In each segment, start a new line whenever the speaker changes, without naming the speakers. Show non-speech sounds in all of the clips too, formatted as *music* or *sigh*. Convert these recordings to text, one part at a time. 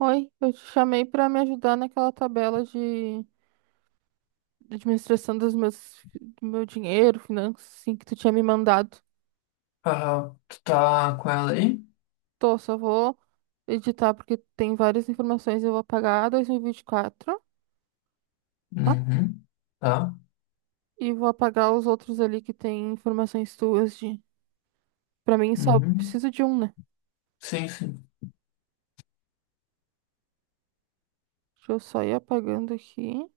Oi, eu te chamei para me ajudar naquela tabela de administração do meu dinheiro, finanças, assim, que tu tinha me mandado.
Tu tá com ela aí?
Tô, só vou editar porque tem várias informações. Eu vou apagar 2024, tá?
Uhum. Tá.
E vou apagar os outros ali que tem informações tuas de. Pra mim, só
Uhum.
preciso de um, né?
Sim, sim.
Deixa eu só ir apagando aqui.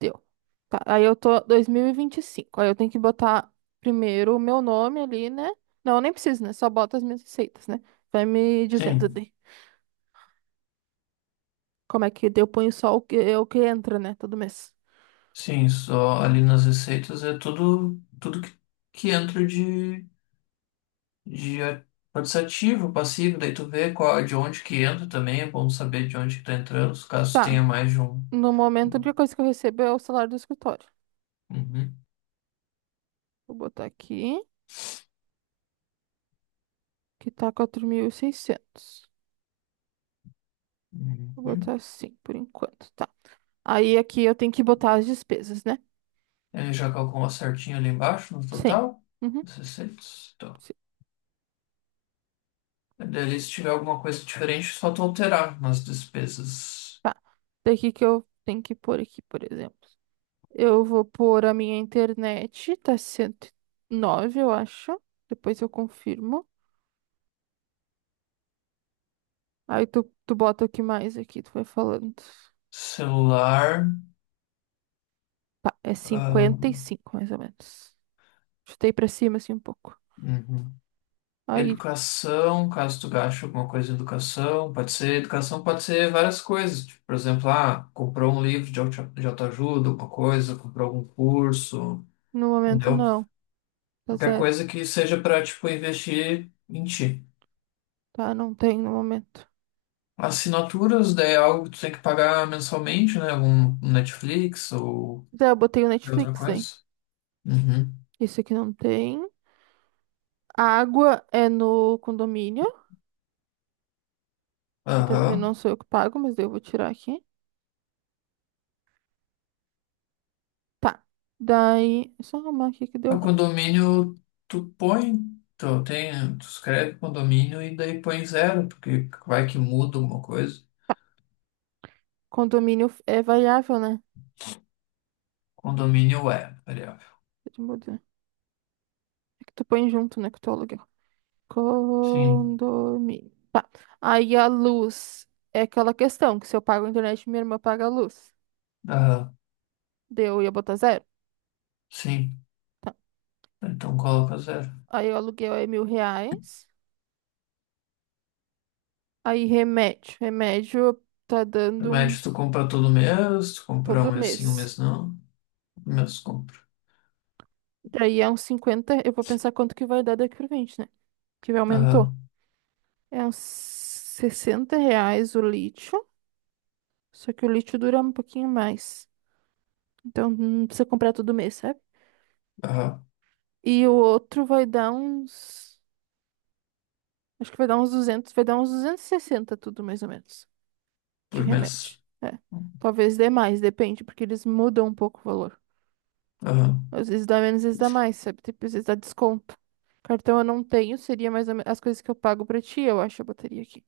Deu. Tá, aí eu tô dois mil e vinte e cinco. Aí eu tenho que botar primeiro o meu nome ali, né? Não, eu nem preciso, né? Só bota as minhas receitas, né? Vai me dizendo
Sim.
de como é que eu ponho só o que, é o que entra, né? Todo mês.
Sim, só ali nas receitas é tudo que entra de pode ser ativo, passivo, daí tu vê qual, de onde que entra também, é bom saber de onde que tá entrando, caso
Tá.
tenha mais de um.
No momento, a única coisa que eu recebo é o salário do escritório.
Uhum.
Vou botar aqui, que tá 4.600. Vou botar
Uhum.
assim, por enquanto, tá. Aí aqui eu tenho que botar as despesas, né?
Ele já calculou certinho ali embaixo no
Sim.
total?
Uhum,
As receitas? Tá.
sim.
Daí ali, se tiver alguma coisa diferente, é só tu alterar nas despesas.
Tá. Daqui que eu tenho que pôr aqui, por exemplo. Eu vou pôr a minha internet, tá 109 eu acho. Depois eu confirmo. Aí tu bota o que mais aqui, tu vai falando.
Celular.
Tá, é
Ah,
55 mais ou menos. Chutei pra cima, assim, um pouco.
uhum.
Aí,
Educação, caso tu gaste alguma coisa em educação pode ser várias coisas, tipo, por exemplo, comprou um livro de autoajuda, alguma coisa, comprou algum curso,
no momento,
entendeu?
não. Tá
Qualquer
zero.
coisa que seja para, tipo, investir em ti.
Tá, não tem no momento.
Assinaturas, daí é algo que tu tem que pagar mensalmente, né? Algum Netflix ou
Tá, eu botei o
outra
Netflix, hein?
coisa. Uhum.
Isso aqui não tem. A água é no condomínio, que também não
Aham.
sou eu que pago, mas daí eu vou tirar aqui. Tá. Daí, é só arrumar aqui que
É
deu.
o condomínio, tu põe, tu, tem, tu escreve condomínio e daí põe zero, porque vai que muda alguma coisa.
Condomínio é variável, né?
Condomínio é variável.
Deixa eu mudar. É que tu põe junto, né? Que tu aluga.
Sim,
Condomínio. Tá. Aí a luz é aquela questão que se eu pago a internet, minha irmã paga a luz.
aham,
Deu, eu ia botar zero.
sim.
Tá.
Então coloca zero.
Aí o aluguel é R$ 1.000. Aí remédio. Remédio tá
No
dando
médio, tu
uns
compra todo mês, tu compra um
todo
mês sim, um
mês.
mês não. Um mês compra.
Daí é uns 50. Eu vou pensar quanto que vai dar daqui pra frente, né? Que aumentou.
Aham,
É uns R$ 60 o lítio. Só que o lítio dura um pouquinho mais. Então não precisa comprar todo mês, sabe?
aham,
E o outro vai dar uns. Acho que vai dar uns 200, vai dar uns 260 tudo mais ou menos de
por
remédio.
mês.
É. Talvez dê mais, depende, porque eles mudam um pouco o valor.
Aham,
Às vezes dá menos, às vezes dá mais, sabe? Tipo, às vezes dá desconto. Cartão eu não tenho, seria mais ou menos as coisas que eu pago pra ti, eu acho, eu botaria aqui.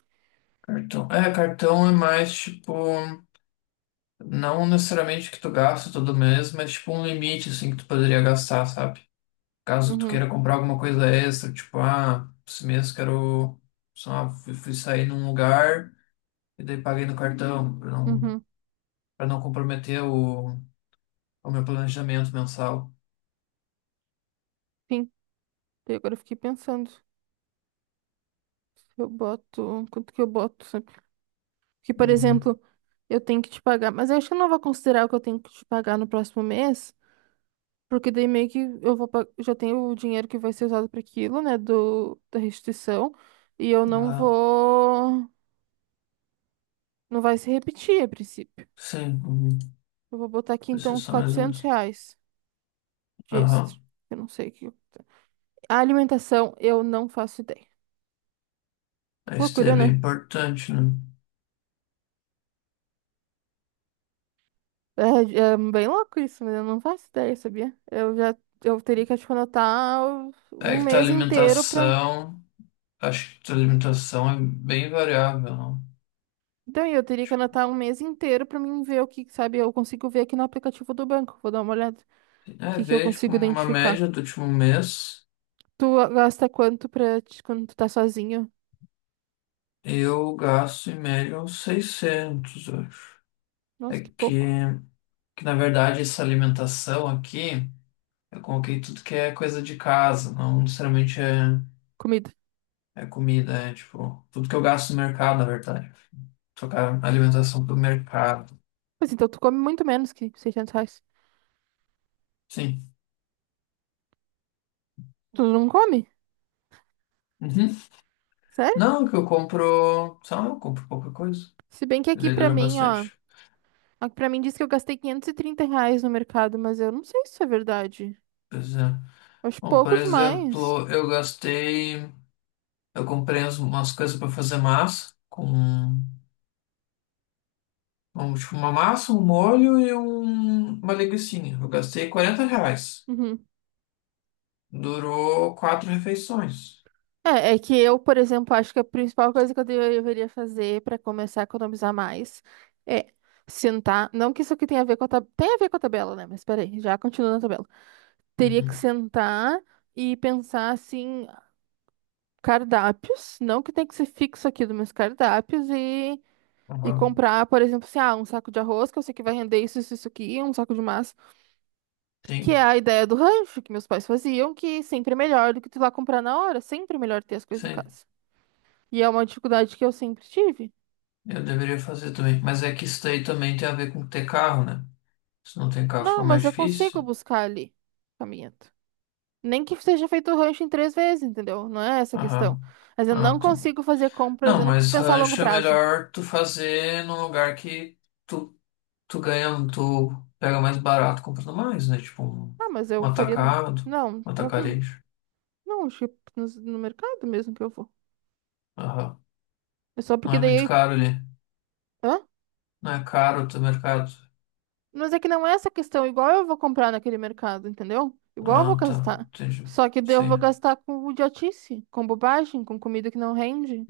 cartão. É, cartão é mais tipo, não necessariamente que tu gasta todo mês, mas tipo um limite assim que tu poderia gastar, sabe? Caso tu
Uhum,
queira comprar alguma coisa extra, tipo, esse mês quero, sei lá, fui sair num lugar e daí paguei no cartão, para não,
uhum.
para não comprometer o meu planejamento mensal.
Sim. Daí agora eu fiquei pensando. Eu boto. Quanto que eu boto, sabe? Porque, por
Uhum.
exemplo, eu tenho que te pagar, mas eu acho que eu não vou considerar o que eu tenho que te pagar no próximo mês. Porque daí meio que já tenho o dinheiro que vai ser usado para aquilo, né, do da restituição, e eu não
Ah,
vou não vai se repetir a princípio.
sim, uhum.
Eu vou botar aqui então uns
Precisa mais ou
400
menos.
reais de extra.
Aham.
Eu não sei o que. A alimentação eu não faço ideia.
Isso é
Loucura,
bem
né?
importante, né?
É, é bem louco isso, mas eu não faço ideia, sabia? Eu teria que acho que anotar
É
um
que tua
mês inteiro para.
alimentação, acho que tua alimentação é bem variável, não?
Então, eu teria que anotar um mês inteiro para mim ver o que, sabe, eu consigo ver aqui no aplicativo do banco. Vou dar uma olhada.
Tipo, é
Que eu
ver, tipo,
consigo
uma
identificar?
média do último mês.
Tu gasta quanto quando tu tá sozinho?
Eu gasto em média uns 600 eu acho. É
Nossa, que
que,
pouco.
que, na verdade, essa alimentação aqui, eu coloquei tudo que é coisa de casa, não necessariamente é,
Comida.
é comida, é tipo, tudo que eu gasto no mercado, na verdade. Trocar alimentação pelo mercado.
Mas então tu come muito menos que R$ 600.
Sim.
Tu não come?
Uhum.
Sério?
Não, que eu compro, sei lá, eu compro pouca coisa.
Se bem que
E
aqui
daí
pra
dura
mim, ó.
bastante.
Aqui pra mim diz que eu gastei R$ 530 no mercado, mas eu não sei se isso é verdade.
Pois é.
Eu acho
Bom, por
pouco demais.
exemplo, eu comprei umas coisas para fazer massa com Um, tipo, uma massa, um molho e uma linguicinha. Eu gastei R$ 40.
Uhum.
Durou quatro refeições.
É que eu, por exemplo, acho que a principal coisa que deveria fazer pra começar a economizar mais é sentar. Não que isso aqui tenha a ver com a tabela. Tem a ver com a tabela, né? Mas peraí, já continua na tabela. Teria que
Uhum.
sentar e pensar assim, cardápios, não que tem que ser fixo aquilo, mas cardápios e
Aham.
comprar, por exemplo, assim, ah, um saco de arroz, que eu sei que vai render isso, isso, isso aqui, um saco de massa, que é
Sim,
a ideia do rancho que meus pais faziam, que sempre é melhor do que tu ir lá comprar na hora, sempre é melhor ter as coisas em
sim.
casa. E é uma dificuldade que eu sempre tive.
Eu deveria fazer também. Mas é que isso daí também tem a ver com ter carro, né? Se não tem carro, fica
Não,
mais
mas eu
difícil.
consigo buscar ali, caminhando. Nem que seja feito o rancho em três vezes, entendeu? Não é essa a questão.
Aham.
Mas eu não
Ah, tá.
consigo fazer compras,
Não,
eu não consigo
mas
pensar a longo
rancho é
prazo.
melhor tu fazer num lugar que tu, tu ganha, tu pega mais barato comprando mais, né? Tipo, um,
Ah, mas
um
eu faria no.
atacado,
Não,
um
próprio.
atacarejo.
Não, acho que no mercado mesmo que eu vou.
Aham.
É só
Não
porque
é muito
daí.
caro ali.
Hã?
Não é caro o teu mercado?
Mas é que não é essa questão. Igual eu vou comprar naquele mercado, entendeu? Igual eu vou
Ah, tá.
gastar.
Entendi.
Só que daí eu vou
Sim.
gastar com idiotice, com bobagem, com comida que não rende.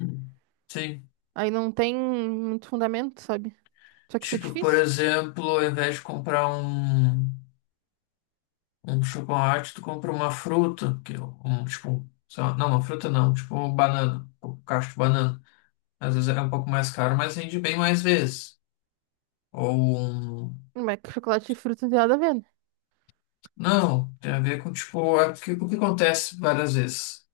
Sim.
Aí não tem muito fundamento, sabe? Só que isso é
Tipo, por
difícil.
exemplo, ao invés de comprar um chocolate, tu compra uma fruta, que é um, tipo, sei lá, não, uma fruta não, tipo uma banana, um cacho de banana. Às vezes é um pouco mais caro, mas rende bem mais vezes. Ou um...
Mas é que chocolate e fruta não tem nada a ver, né?
Não, tem a ver com, tipo, é o que acontece várias vezes.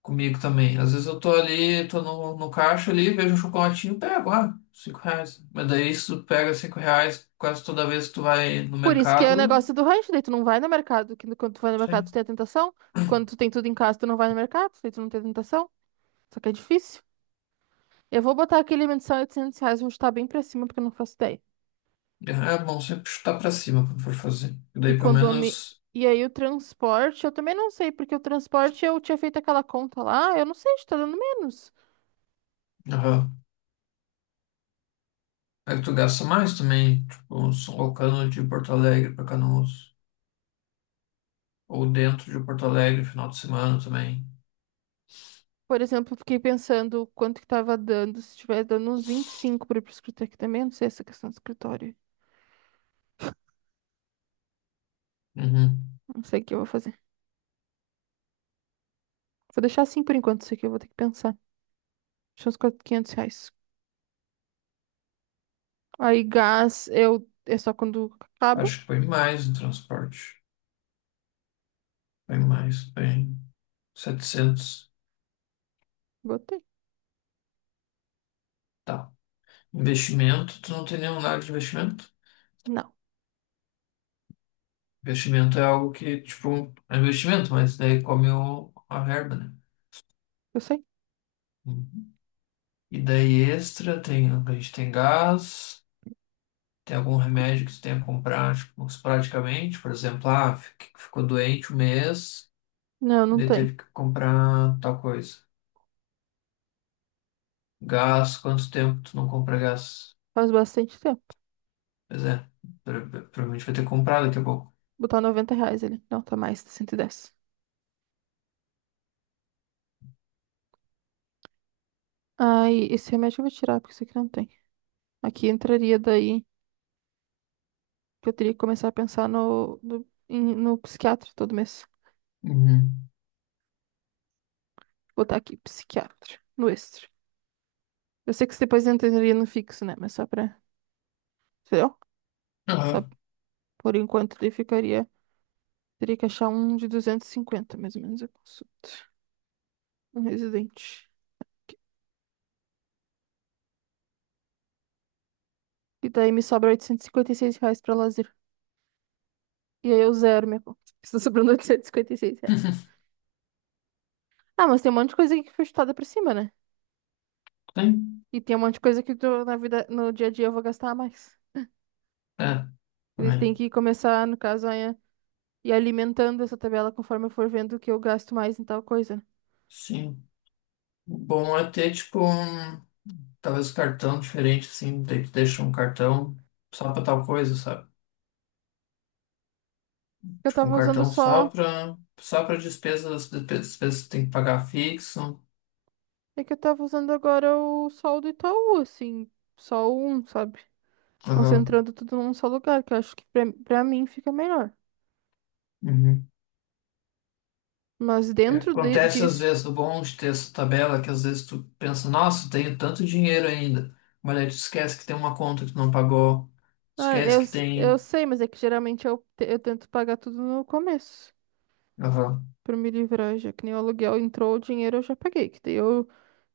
Comigo também. Às vezes eu tô ali, tô no caixa ali, vejo um chocolatinho, pego, ah, R$ 5. Mas daí se tu pega R$ 5 quase toda vez que tu vai no
Por isso que é o
mercado,
negócio do rancho. Daí tu não vai no mercado. Que Quando tu vai no mercado,
sei.
tu tem a tentação. Quando tu tem tudo em casa, tu não vai no mercado. Daí tu não tem a tentação. Só que é difícil. Eu vou botar aqui limite de só R$ 800, vou estar bem pra cima, porque eu não faço ideia.
É bom sempre chutar pra cima quando for fazer.
E
Daí pelo
condomínio.
menos,
E aí o transporte, eu também não sei, porque o transporte eu tinha feito aquela conta lá, eu não sei se tá dando menos.
aham. Aí tu gasta mais também, tipo, uns locando de Porto Alegre pra Canoas. Ou dentro de Porto Alegre, final de semana também.
Por exemplo, eu fiquei pensando quanto que tava dando, se estiver dando uns 25 pra ir pro escritório aqui também, eu não sei essa questão do escritório.
Uhum.
Não sei o que eu vou fazer. Vou deixar assim por enquanto, isso aqui eu vou ter que pensar. Deixa uns 400, R$ 500. Aí gás, eu. É só quando acaba?
Acho que foi mais no transporte. Foi mais, bem 700.
Botei.
Investimento, tu não tem nenhum lado de investimento?
Não,
Investimento é algo que, tipo, é investimento, mas daí come a verba, né?
eu sei.
Uhum. E daí extra, a gente tem gás, tem algum remédio que tu tenha que comprar, tipo, esporadicamente, por exemplo, ficou doente um mês,
Não, não
daí
tem.
teve que comprar tal coisa. Gás, quanto tempo tu não compra gás?
Faz bastante tempo.
Pois é, provavelmente vai ter que comprar daqui a pouco.
Botar R$ 90 ali. Não, tá mais, tá 110. Aí, esse remédio eu vou tirar, porque isso aqui não tem. Aqui entraria daí que eu teria que começar a pensar no psiquiatra todo mês.
Uhum.
Botar aqui, psiquiatra, no extra. Eu sei que isso depois entraria no fixo, né? Mas só pra. Entendeu? Só
Aham.
por enquanto ele ficaria. Teria que achar um de 250 mais ou menos, eu consulto. Um residente. E daí me sobra oitocentos e cinquenta e seis reais pra lazer. E aí eu zero minha conta. *laughs* Está sobrando oitocentos e cinquenta e seis reais.
*laughs*
Ah, mas tem um monte de coisa aqui que foi chutada pra cima, né?
Tem?
E tem um monte de coisa que tu, na vida, no dia a dia eu vou gastar mais.
É,
Ele tem
também.
que começar, no caso, a ir alimentando essa tabela conforme eu for vendo que eu gasto mais em tal coisa.
Sim. Bom é ter, tipo, talvez um cartão diferente, assim, daí tu deixa um cartão só pra tal coisa, sabe?
Eu
Tipo, um
tava usando
cartão só
só.
pra, só pra despesas que tem que pagar fixo.
É que eu tava usando agora o sol do Itaú, assim. Só um, sabe?
Aham.
Concentrando tudo num só lugar, que eu acho que pra mim fica melhor.
Uhum.
Mas
É,
dentro
acontece às
disso.
vezes, o bom de ter essa tabela, é que às vezes tu pensa, nossa, eu tenho tanto dinheiro ainda, mas aí tu esquece que tem uma conta que tu não pagou,
Ah,
esquece que
eu
tem...
sei, mas é que geralmente eu tento pagar tudo no começo.
Aham,
Pra me livrar, já que nem o aluguel entrou, o dinheiro eu já paguei. Que daí eu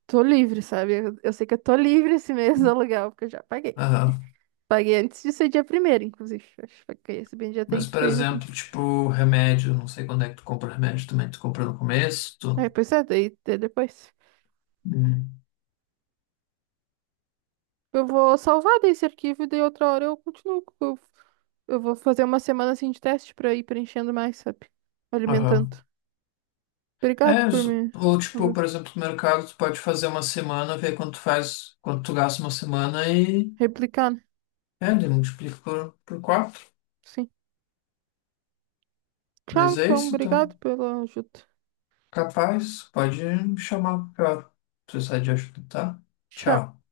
tô livre, sabe? Eu sei que eu tô livre esse mês do aluguel, porque eu já paguei.
aham.
Paguei antes de ser dia primeiro, inclusive. Acho que paguei esse bem dia
Mas,
trinta
por
Paguei dia
exemplo,
trinta
tipo, remédio, não sei quando é que tu compra remédio também, tu compra no começo,
Aí,
tu...
pois é, daí depois. Eu vou salvar desse arquivo e daí outra hora eu continuo. Eu vou fazer uma semana assim de teste pra ir preenchendo mais, sabe?
Aham.
Alimentando. Obrigado
É,
por me
ou tipo, por exemplo, no mercado, tu pode fazer uma semana, ver quanto tu faz, quanto tu gasta uma semana e
replicar, né?
é, daí multiplica por quatro.
Sim. Tchau,
Mas é
então,
isso,
obrigado
então.
pela ajuda.
Capaz, pode me chamar, claro. Se precisar de ajuda, tá?
Tchau.
Tchau.